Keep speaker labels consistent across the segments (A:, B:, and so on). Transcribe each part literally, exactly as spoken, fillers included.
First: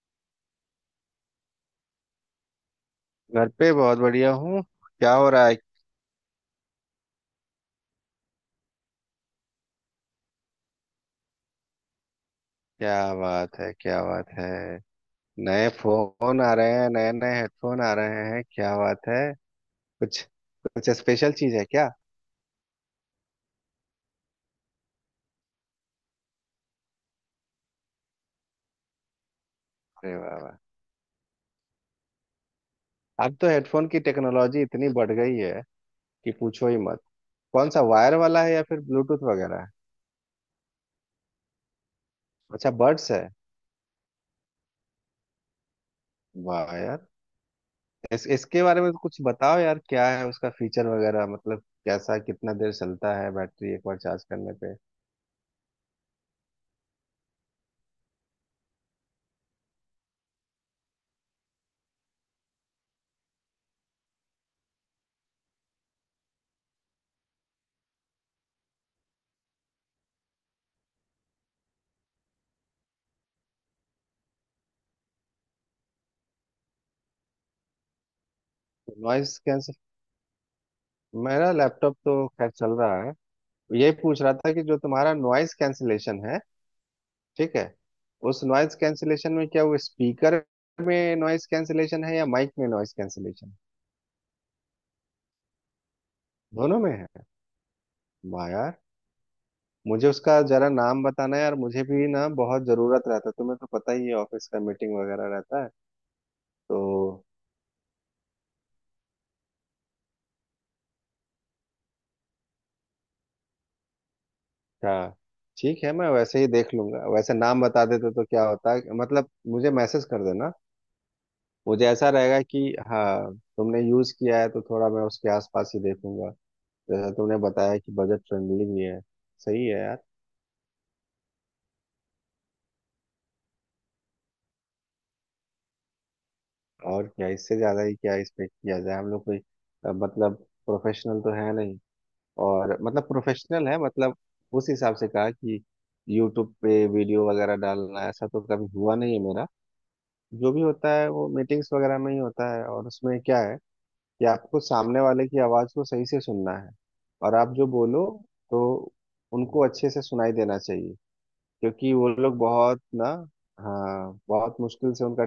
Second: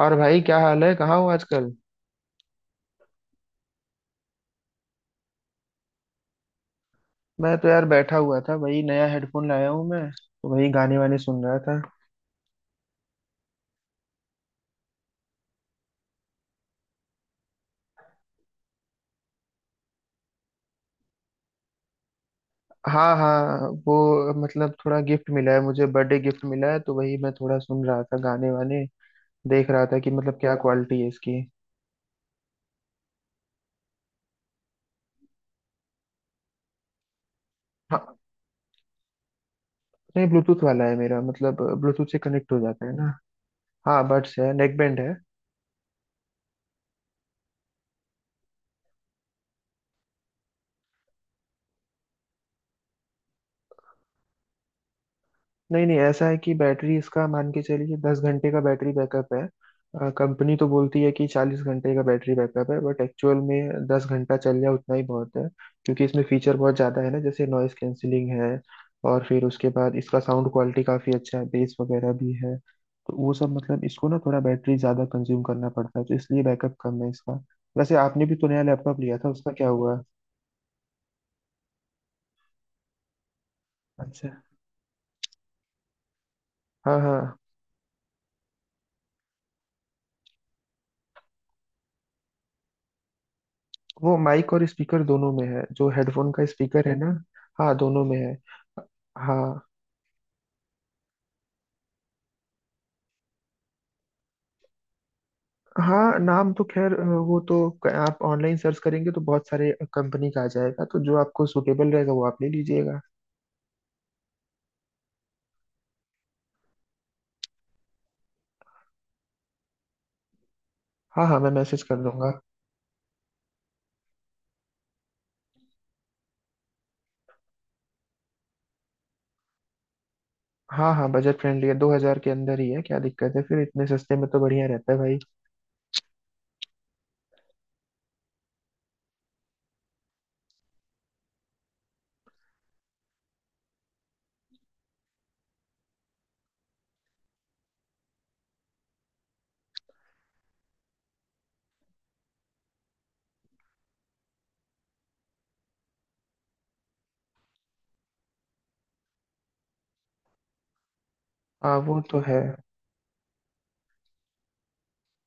A: और भाई, क्या हाल है? कहाँ हो आजकल?
B: घर पे बहुत बढ़िया हूँ। क्या हो रहा है?
A: मैं तो यार बैठा हुआ था। वही नया हेडफोन लाया हूँ, मैं तो वही गाने वाने सुन रहा था।
B: क्या बात है, क्या बात है! नए फोन आ रहे हैं, नए नए हेडफोन आ रहे हैं, क्या बात है! कुछ कुछ स्पेशल चीज है क्या?
A: हाँ हाँ, वो मतलब थोड़ा गिफ्ट मिला है, मुझे बर्थडे गिफ्ट मिला है, तो वही मैं थोड़ा सुन रहा था गाने वाने। देख रहा था कि
B: अरे वाह
A: मतलब क्या
B: वाह!
A: क्वालिटी है इसकी।
B: अब तो हेडफोन की टेक्नोलॉजी इतनी बढ़ गई है कि पूछो ही मत। कौन सा, वायर
A: हाँ,
B: वाला है या फिर ब्लूटूथ वगैरह है?
A: नहीं ब्लूटूथ वाला है मेरा, मतलब ब्लूटूथ से कनेक्ट हो
B: अच्छा,
A: जाता है
B: बड्स
A: ना।
B: है।
A: हाँ बड्स है, नेक बैंड है।
B: वाह यार! इस, इसके बारे में कुछ बताओ यार, क्या है उसका फीचर वगैरह, मतलब कैसा, कितना देर चलता है बैटरी एक बार चार्ज करने पे?
A: नहीं नहीं, ऐसा है कि बैटरी इसका मान के चलिए दस घंटे का बैटरी बैकअप है। कंपनी तो बोलती है कि चालीस घंटे का बैटरी बैकअप है, बट एक्चुअल में दस घंटा चल जाए उतना ही बहुत है। क्योंकि इसमें फीचर बहुत ज़्यादा है ना, जैसे नॉइस कैंसिलिंग है। और फिर उसके बाद इसका साउंड क्वालिटी काफ़ी अच्छा है, बेस वगैरह भी है। तो वो सब मतलब इसको ना थोड़ा बैटरी ज़्यादा कंज्यूम करना पड़ता है, तो इसलिए बैकअप कम है इसका। वैसे आपने भी तो नया लैपटॉप लिया था,
B: नॉइस।
A: उसका क्या हुआ?
B: मेरा लैपटॉप तो खैर चल रहा है। यही पूछ
A: अच्छा।
B: रहा था कि जो तुम्हारा नॉइज कैंसिलेशन है,
A: हाँ हाँ।
B: ठीक है, उस नॉइज कैंसिलेशन में क्या वो स्पीकर में नॉइज कैंसिलेशन है या माइक में नॉइज कैंसिलेशन?
A: वो माइक और स्पीकर दोनों में है, जो हेडफोन का
B: दोनों
A: स्पीकर
B: में
A: है ना।
B: है?
A: हाँ दोनों में है।
B: वाह यार!
A: हाँ
B: मुझे उसका जरा नाम बताना यार, मुझे भी ना बहुत जरूरत रहता है, तुम्हें तो पता ही है ऑफिस का मीटिंग वगैरह रहता है।
A: हाँ, नाम तो खैर अ,
B: तो
A: वो तो क- आप ऑनलाइन सर्च करेंगे तो बहुत सारे कंपनी का आ जाएगा, तो जो आपको सुटेबल रहेगा वो आप ले लीजिएगा।
B: क्या? ठीक है, मैं वैसे ही देख लूंगा, वैसे नाम बता देते तो क्या होता है, मतलब मुझे मैसेज कर देना।
A: हाँ हाँ, मैं मैसेज
B: मुझे
A: कर
B: ऐसा
A: दूंगा।
B: रहेगा कि हाँ तुमने यूज किया है तो थोड़ा मैं उसके आसपास ही देखूंगा। जैसा तुमने बताया कि बजट फ्रेंडली भी है, सही है यार।
A: हाँ हाँ, बजट फ्रेंडली है, दो हजार के अंदर ही है, क्या दिक्कत है? फिर इतने सस्ते में तो बढ़िया रहता है भाई।
B: और क्या, इससे ज्यादा ही क्या एक्सपेक्ट किया जाए, हम लोग कोई अ, मतलब प्रोफेशनल तो है नहीं। और मतलब प्रोफेशनल है मतलब, उस हिसाब से कहा कि यूट्यूब पे वीडियो वगैरह डालना ऐसा तो कभी हुआ नहीं है मेरा। जो भी होता है वो मीटिंग्स वगैरह में ही होता है, और उसमें क्या है कि आपको सामने वाले की आवाज को सही से सुनना है, और आप जो बोलो तो उनको अच्छे से सुनाई देना चाहिए।
A: हाँ
B: क्योंकि
A: वो
B: वो
A: तो
B: लोग
A: है।
B: बहुत ना, हाँ, बहुत मुश्किल से उनका,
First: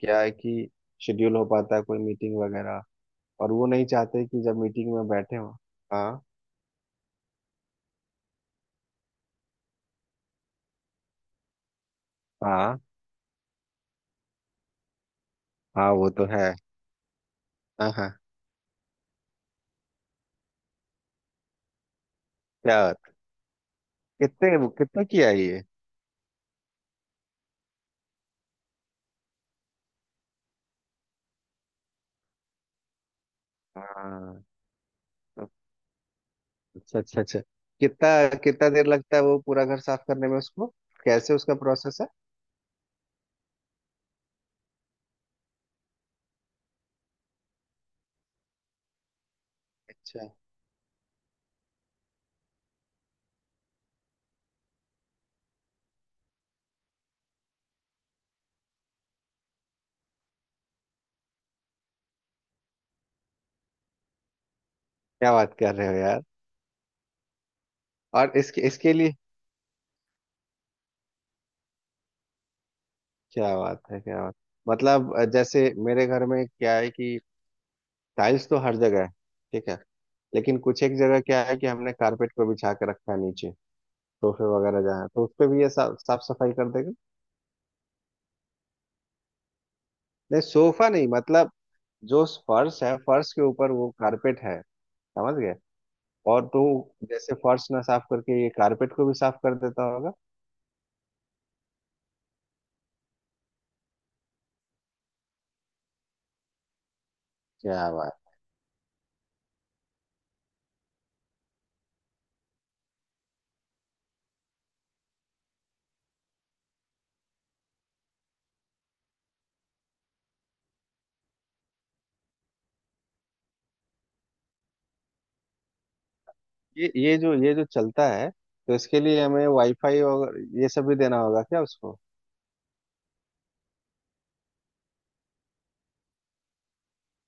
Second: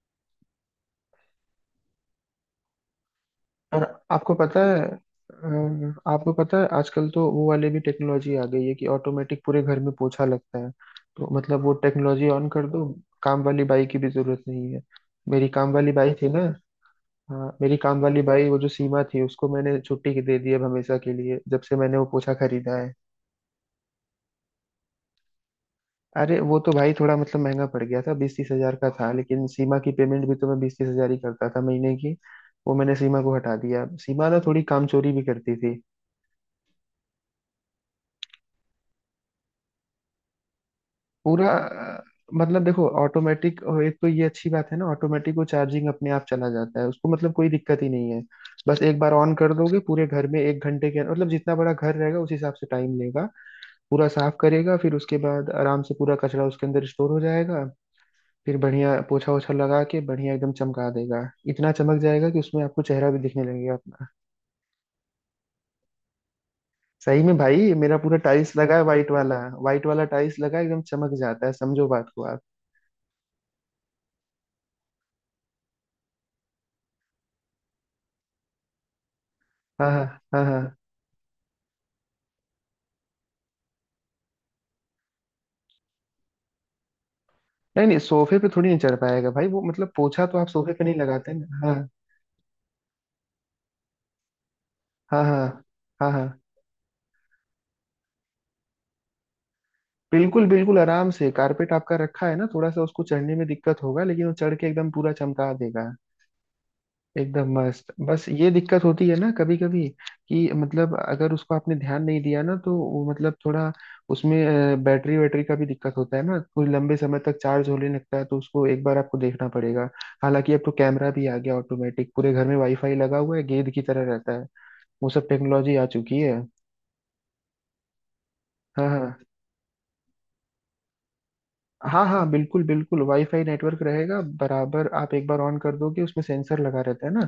B: क्या है कि शेड्यूल हो पाता है कोई मीटिंग वगैरह, और वो
A: और
B: नहीं चाहते
A: आपको
B: कि जब
A: पता है
B: मीटिंग में बैठे हो।
A: अम,
B: हाँ,
A: आपको पता है, आजकल तो वो वाले भी टेक्नोलॉजी आ गई है कि ऑटोमेटिक पूरे घर में पोछा लगता है। तो मतलब वो टेक्नोलॉजी ऑन कर
B: हाँ,
A: दो। काम वाली बाई की भी जरूरत नहीं है। मेरी काम
B: हाँ,
A: वाली
B: वो
A: बाई
B: तो
A: थी ना।
B: है।
A: हाँ, मेरी
B: हाँ
A: काम
B: हाँ,
A: वाली बाई वो जो सीमा थी उसको मैंने छुट्टी के दे दी अब हमेशा के लिए, जब से मैंने वो पोछा खरीदा
B: क्या
A: है।
B: बात। कितने, कितना किया है ये?
A: अरे, वो तो भाई थोड़ा मतलब महंगा पड़ गया था, बीस तीस हजार का था, लेकिन सीमा की पेमेंट भी तो मैं बीस तीस हजार ही करता था महीने की। वो मैंने सीमा को हटा दिया, सीमा ना
B: हाँ,
A: थोड़ी काम चोरी भी करती।
B: अच्छा अच्छा अच्छा। कितना, कितना देर लगता है वो पूरा घर साफ करने में उसको? कैसे
A: पूरा
B: उसका प्रोसेस
A: अ,
B: है?
A: मतलब देखो ऑटोमेटिक। एक तो ये अच्छी बात है ना, ऑटोमेटिक वो चार्जिंग अपने आप चला जाता है, उसको मतलब कोई दिक्कत ही नहीं है। बस एक बार ऑन कर दोगे पूरे
B: अच्छा।
A: घर में एक घंटे के, मतलब जितना बड़ा घर रहेगा उस हिसाब से टाइम लेगा। पूरा साफ करेगा, फिर उसके बाद आराम से पूरा कचरा उसके अंदर स्टोर हो जाएगा। फिर बढ़िया पोछा ओछा लगा के बढ़िया एकदम चमका देगा। इतना चमक जाएगा कि उसमें आपको चेहरा भी दिखने लगेगा अपना।
B: क्या बात कर रहे हो यार!
A: सही में भाई, मेरा पूरा
B: और
A: टाइल्स
B: इसके,
A: लगा है,
B: इसके
A: वाइट
B: लिए?
A: वाला। वाइट वाला टाइल्स लगा है, एकदम चमक जाता है, समझो बात को आप।
B: क्या बात है, क्या बात! मतलब अ, जैसे मेरे घर में क्या है कि टाइल्स तो हर जगह है, ठीक है।
A: हाँ हाँ, हाँ
B: लेकिन
A: हाँ।
B: कुछ एक जगह क्या है कि हमने कारपेट को बिछा के रखा है नीचे, सोफे वगैरह जहाँ, तो उस पे भी ये साफ साफ सफाई कर देगा?
A: नहीं नहीं, सोफे पे थोड़ी नहीं चढ़ पाएगा भाई, वो मतलब पोछा तो
B: नहीं
A: आप सोफे पे
B: सोफा
A: नहीं
B: नहीं,
A: लगाते
B: मतलब
A: ना, हाँ।
B: जो फर्श है, फर्श के ऊपर वो कारपेट है।
A: हाँ
B: समझ
A: हाँ।
B: गए?
A: हाँ हाँ
B: और तो जैसे फर्श ना साफ करके ये कारपेट को भी साफ कर देता होगा।
A: बिल्कुल बिल्कुल, आराम से कारपेट आपका रखा है ना थोड़ा सा उसको चढ़ने में दिक्कत होगा, लेकिन वो चढ़ के एकदम पूरा चमका देगा। एकदम
B: क्या
A: मस्त।
B: बात!
A: बस ये दिक्कत होती है ना कभी कभी, कि मतलब अगर उसको आपने ध्यान नहीं दिया ना, तो वो मतलब थोड़ा उसमें अ, बैटरी वैटरी का भी दिक्कत होता है ना, कोई लंबे समय तक चार्ज होने लगता है, तो उसको एक बार आपको देखना पड़ेगा। हालांकि अब तो कैमरा भी आ गया ऑटोमेटिक, पूरे घर में वाईफाई लगा हुआ है, गेंद की तरह रहता है। वो सब टेक्नोलॉजी आ चुकी है।
B: ये ये जो ये जो चलता है तो
A: हाँ
B: इसके
A: हाँ।
B: लिए हमें वाईफाई और ये सब भी देना होगा क्या उसको?
A: हाँ हाँ बिल्कुल बिल्कुल, वाईफाई नेटवर्क रहेगा बराबर, आप एक बार ऑन कर दोगे, उसमें सेंसर लगा रहता है ना।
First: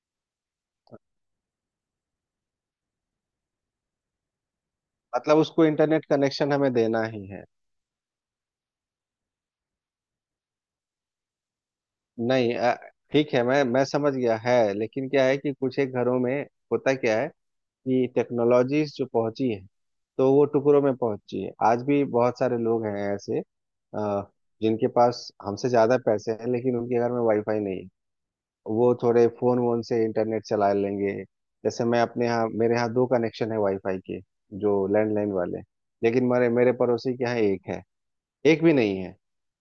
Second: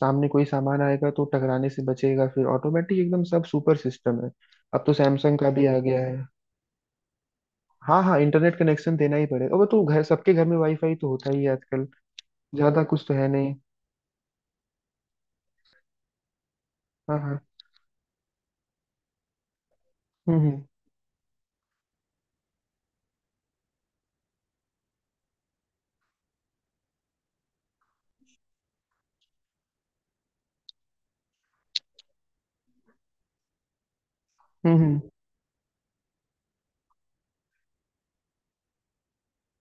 A: सामने कोई सामान आएगा तो टकराने से बचेगा, फिर ऑटोमेटिक एकदम सब सुपर सिस्टम है। अब तो सैमसंग
B: मतलब
A: का
B: उसको
A: भी आ गया
B: इंटरनेट
A: है।
B: कनेक्शन हमें देना ही है?
A: हाँ हाँ, इंटरनेट कनेक्शन देना ही पड़ेगा, वो तो घर सबके घर में वाईफाई तो होता ही है आजकल।
B: नहीं अ,
A: ज्यादा कुछ तो है
B: ठीक है,
A: नहीं।
B: मैं मैं समझ गया है, लेकिन क्या है कि कुछ एक घरों में होता
A: हाँ
B: क्या है
A: हाँ।
B: कि टेक्नोलॉजीज जो पहुंची है तो
A: हम्म
B: वो
A: हम्म।
B: टुकड़ों में पहुंची है। आज भी बहुत सारे लोग हैं ऐसे, अ, जिनके पास हमसे ज्यादा पैसे हैं लेकिन उनके घर में वाईफाई नहीं है। वो थोड़े फोन वोन से इंटरनेट चला लेंगे। जैसे मैं अपने यहाँ, मेरे यहाँ दो कनेक्शन है वाईफाई के, जो
A: हम्म हम्म।
B: लैंडलाइन वाले। लेकिन मेरे मेरे पड़ोसी के यहाँ एक है, एक भी नहीं है,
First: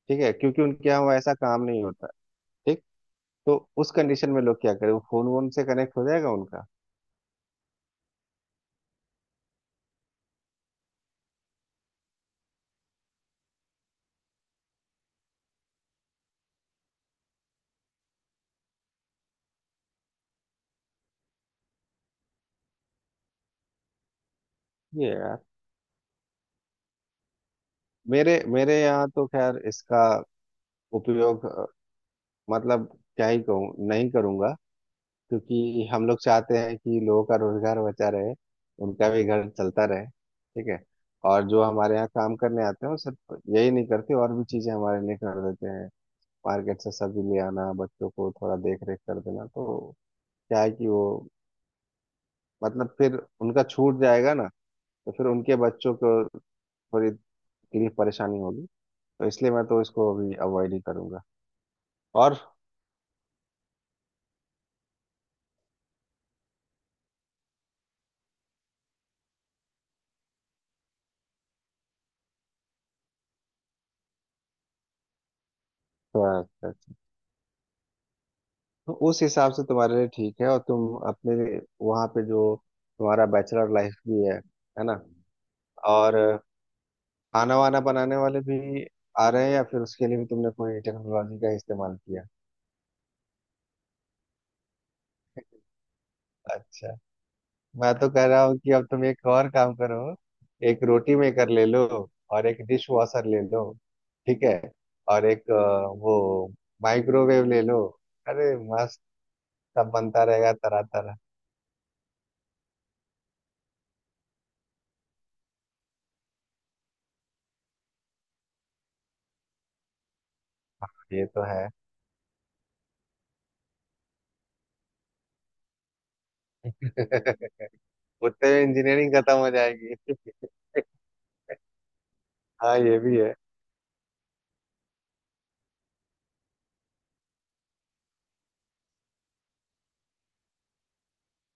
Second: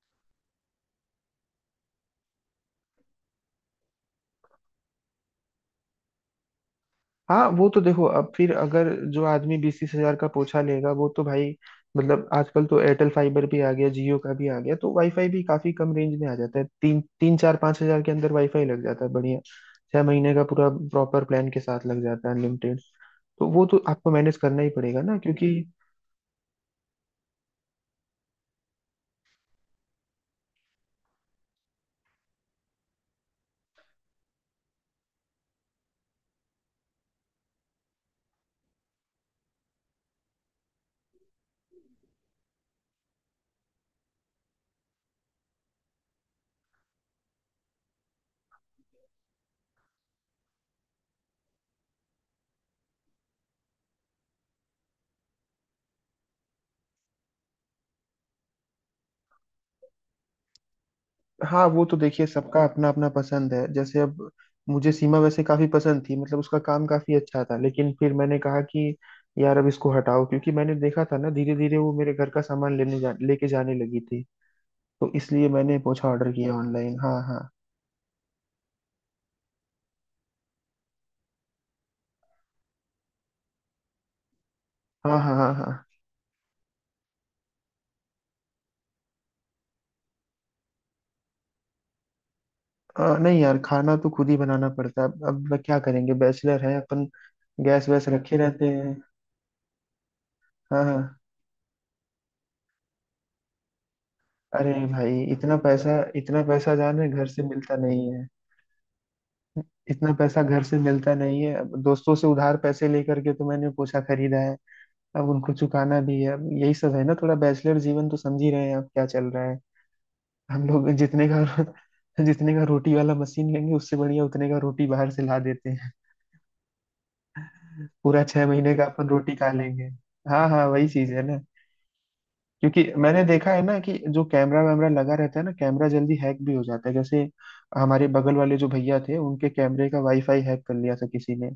B: ठीक है, क्योंकि उनके यहाँ वो ऐसा काम नहीं होता। ठीक। तो उस कंडीशन में लोग क्या करें, वो फोन वोन से कनेक्ट हो जाएगा उनका।
A: हाँ वो तो देखो, अब फिर अगर जो आदमी बीस तीस हजार का पोछा लेगा वो तो भाई। मतलब आजकल तो एयरटेल फाइबर भी आ गया, जियो का भी आ गया, तो वाईफाई भी काफी कम रेंज में आ जाता है, तीन तीन चार पाँच हजार के अंदर वाईफाई लग जाता है बढ़िया। छह महीने का पूरा प्रॉपर प्लान के साथ लग जाता है, अनलिमिटेड। तो वो तो आपको मैनेज करना ही पड़ेगा
B: ये
A: ना,
B: है यार।
A: क्योंकि।
B: मेरे मेरे यहाँ तो खैर इसका उपयोग अ, मतलब क्या ही कहूँ, नहीं करूँगा, क्योंकि हम लोग चाहते हैं कि लोगों का रोजगार बचा रहे, उनका भी घर चलता रहे, ठीक है। और जो हमारे यहाँ काम करने आते हैं वो सिर्फ यही नहीं करते, और भी चीजें हमारे लिए कर देते हैं। मार्केट से सब्जी ले आना, बच्चों को थोड़ा देख रेख कर देना, तो क्या है कि वो, मतलब फिर उनका छूट जाएगा ना, तो फिर उनके बच्चों को थोड़ी तकलीफ परेशानी होगी। तो इसलिए मैं तो इसको अभी अवॉइड ही करूंगा।
A: हाँ वो तो देखिए
B: और
A: सबका अपना अपना पसंद है, जैसे अब मुझे सीमा वैसे काफी पसंद थी, मतलब उसका काम काफी अच्छा था, लेकिन फिर मैंने कहा कि यार अब इसको हटाओ, क्योंकि मैंने देखा था ना धीरे धीरे वो मेरे घर का सामान लेने जा लेके जाने लगी थी। तो इसलिए मैंने पोछा ऑर्डर
B: अच्छा,
A: किया
B: अच्छा,
A: ऑनलाइन, हाँ हाँ।
B: तो उस हिसाब से तुम्हारे लिए ठीक है, और तुम अपने वहां पे जो तुम्हारा बैचलर लाइफ भी है है ना,
A: हाँ हाँ, हाँ हाँ।
B: और खाना वाना बनाने वाले भी आ रहे हैं या फिर उसके लिए भी तुमने कोई टेक्नोलॉजी का इस्तेमाल किया?
A: अ, नहीं यार, खाना तो खुद ही बनाना पड़ता है अब। अब क्या करेंगे, बैचलर है
B: अच्छा।
A: अपन। गैस
B: मैं
A: वैस
B: तो कह
A: रखे
B: रहा हूँ
A: रहते
B: कि अब
A: हैं।
B: तुम एक और काम करो,
A: हाँ
B: एक रोटी
A: हाँ।
B: मेकर ले लो, और एक डिश वॉशर ले लो, ठीक है,
A: अरे भाई,
B: और एक
A: इतना
B: अ,
A: पैसा,
B: वो
A: इतना पैसा जाने घर से
B: माइक्रोवेव ले
A: मिलता
B: लो।
A: नहीं।
B: अरे मस्त! सब
A: इतना
B: बनता
A: पैसा
B: रहेगा
A: घर से
B: तरह
A: मिलता
B: तरह।
A: नहीं है, अब दोस्तों से उधार पैसे लेकर के तो मैंने पोछा खरीदा है। अब उनको चुकाना भी है, अब यही सब है ना, थोड़ा बैचलर जीवन तो समझ ही रहे हैं आप क्या चल रहा है। हम लोग
B: ये
A: जितने
B: तो है।
A: का जितने का रोटी वाला मशीन लेंगे, उससे बढ़िया उतने का रोटी बाहर से ला देते हैं। पूरा छह
B: उतने में
A: महीने का अपन
B: इंजीनियरिंग खत्म
A: रोटी
B: हो
A: खा लेंगे।
B: जाएगी।
A: हाँ हाँ, वही चीज है ना।
B: हाँ,
A: क्योंकि
B: ये भी
A: मैंने
B: है।
A: देखा है ना कि जो कैमरा वैमरा लगा रहता है ना, कैमरा जल्दी हैक भी हो जाता है, जैसे हमारे बगल वाले जो भैया थे, उनके कैमरे का वाईफाई हैक कर लिया था किसी ने।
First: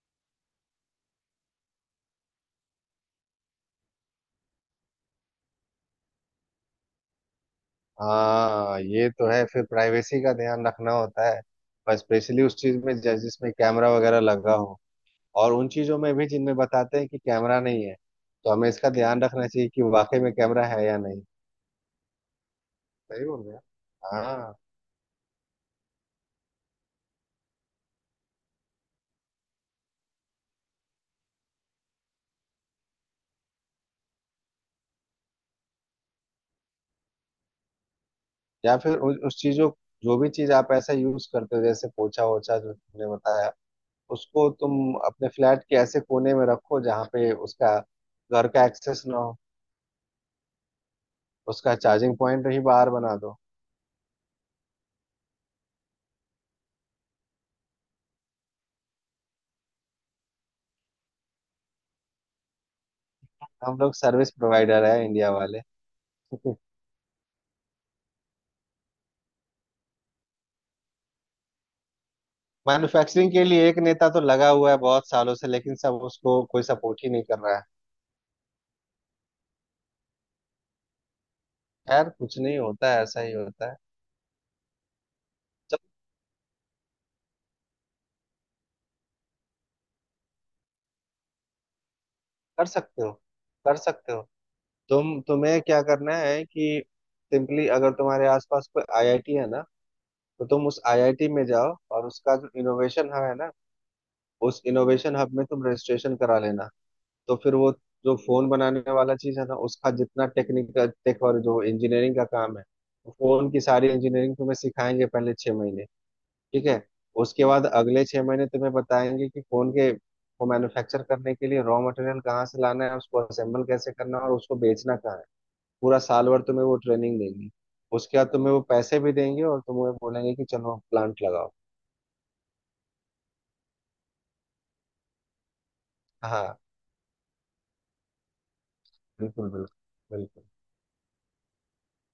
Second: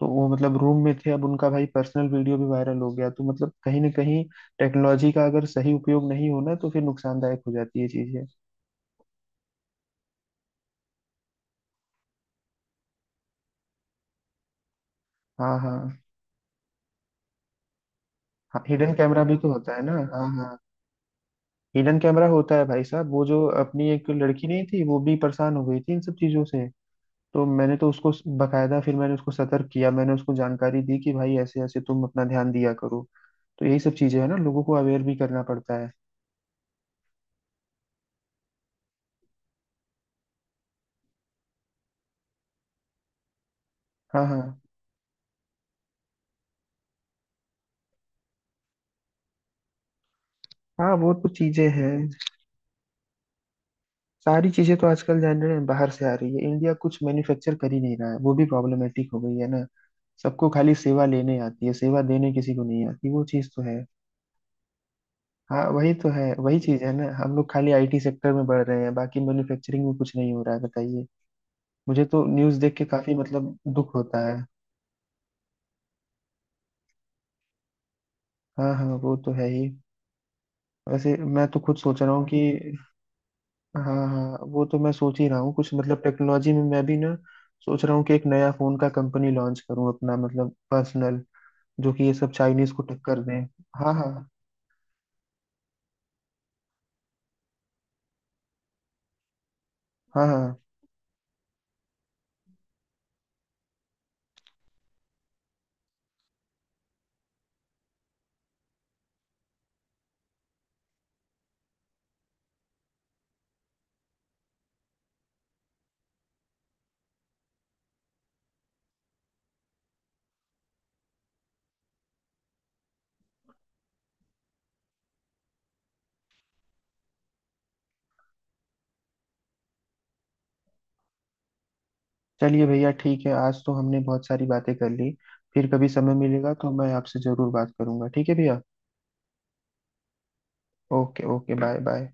A: तो वो मतलब रूम में थे, अब उनका भाई पर्सनल वीडियो भी वायरल हो गया, तो मतलब कहीं ना कहीं टेक्नोलॉजी का अगर सही उपयोग नहीं होना तो फिर नुकसानदायक हो जाती है चीजें।
B: हाँ, ये तो है, फिर प्राइवेसी का ध्यान रखना होता है, पर स्पेशली उस चीज में जैसे जिसमें कैमरा वगैरह लगा हो। और
A: हाँ
B: उन
A: हाँ।
B: चीजों में भी जिनमें बताते हैं कि कैमरा नहीं है, तो हमें इसका
A: हिडन
B: ध्यान
A: कैमरा भी
B: रखना
A: तो
B: चाहिए
A: होता है
B: कि
A: ना,
B: वाकई
A: हाँ
B: में
A: हाँ।
B: कैमरा है या नहीं।
A: हिडन कैमरा होता है भाई साहब, वो
B: सही
A: जो
B: बोल रहे हैं।
A: अपनी एक लड़की
B: हाँ,
A: नहीं थी, वो भी परेशान हो गई थी इन सब चीजों से। तो मैंने तो उसको स- बकायदा फिर मैंने उसको सतर्क किया, मैंने उसको जानकारी दी कि भाई ऐसे ऐसे तुम अपना ध्यान दिया करो। तो यही सब चीजें है ना, लोगों को अवेयर भी करना पड़ता है।
B: या फिर उ, उस चीजों, जो भी चीज आप ऐसा यूज करते हो, जैसे पोछा ओछा जो तुमने बताया,
A: हाँ हाँ।
B: उसको तुम अपने फ्लैट के ऐसे कोने में रखो जहाँ पे उसका घर का एक्सेस ना हो।
A: हाँ वो तो चीजें
B: उसका
A: हैं।
B: चार्जिंग पॉइंट ही बाहर बना दो।
A: सारी चीजें तो आजकल जान रहे हैं, बाहर से आ रही है, इंडिया कुछ मैन्युफैक्चर कर ही नहीं रहा है, वो भी प्रॉब्लमेटिक हो गई है ना। सबको खाली सेवा लेने आती है, सेवा देने किसी को नहीं आती, वो चीज तो
B: हम
A: है।
B: लोग सर्विस प्रोवाइडर है इंडिया वाले।
A: हाँ वही तो है, वही चीज है ना, हम लोग खाली आईटी सेक्टर में बढ़ रहे हैं, बाकी मैन्युफैक्चरिंग में कुछ नहीं हो रहा है, बताइए। मुझे तो न्यूज देख के काफी
B: मैन्युफैक्चरिंग के
A: मतलब
B: लिए एक
A: दुख
B: नेता तो
A: होता है।
B: लगा हुआ है बहुत सालों से, लेकिन सब उसको, कोई सपोर्ट ही नहीं कर रहा है।
A: हाँ हाँ, वो तो है ही। वैसे मैं तो खुद सोच
B: खैर,
A: रहा हूँ
B: कुछ नहीं
A: कि
B: होता है, ऐसा ही होता है।
A: हाँ हाँ, वो तो मैं सोच ही रहा हूँ कुछ
B: जब
A: मतलब टेक्नोलॉजी में मैं भी ना, सोच रहा हूँ कि एक नया फोन का कंपनी लॉन्च करूँ अपना, मतलब पर्सनल, जो कि ये सब
B: कर
A: चाइनीज को
B: सकते हो,
A: टक्कर दें।
B: कर
A: हाँ
B: सकते हो।
A: हाँ,
B: तुम तुम्हें क्या करना है कि सिंपली अगर तुम्हारे आसपास कोई आई आई टी है ना,
A: हाँ
B: तो
A: हाँ।
B: तुम उस आई आई टी में जाओ, और उसका जो इनोवेशन हब है ना, उस इनोवेशन हब में तुम रजिस्ट्रेशन करा लेना। तो फिर वो जो फोन बनाने वाला चीज है ना, उसका जितना टेक्निकल टेक और जो इंजीनियरिंग का काम है, फोन की सारी इंजीनियरिंग तुम्हें सिखाएंगे पहले छह महीने, ठीक है। उसके बाद अगले छह महीने तुम्हें बताएंगे कि फोन के को मैन्युफैक्चर करने के लिए रॉ मटेरियल कहाँ से लाना है, उसको असेंबल कैसे करना है, और उसको बेचना कहाँ है। पूरा साल भर तुम्हें वो ट्रेनिंग देंगे। उसके बाद तुम्हें वो पैसे भी देंगे और तुम्हें बोलेंगे कि चलो प्लांट लगाओ।
A: चलिए भैया ठीक है, आज तो हमने बहुत सारी बातें कर ली। फिर कभी समय मिलेगा
B: हाँ,
A: तो मैं आपसे जरूर बात करूंगा, ठीक है भैया।
B: बिल्कुल बिल्कुल बिल्कुल।
A: Okay okay, bye bye.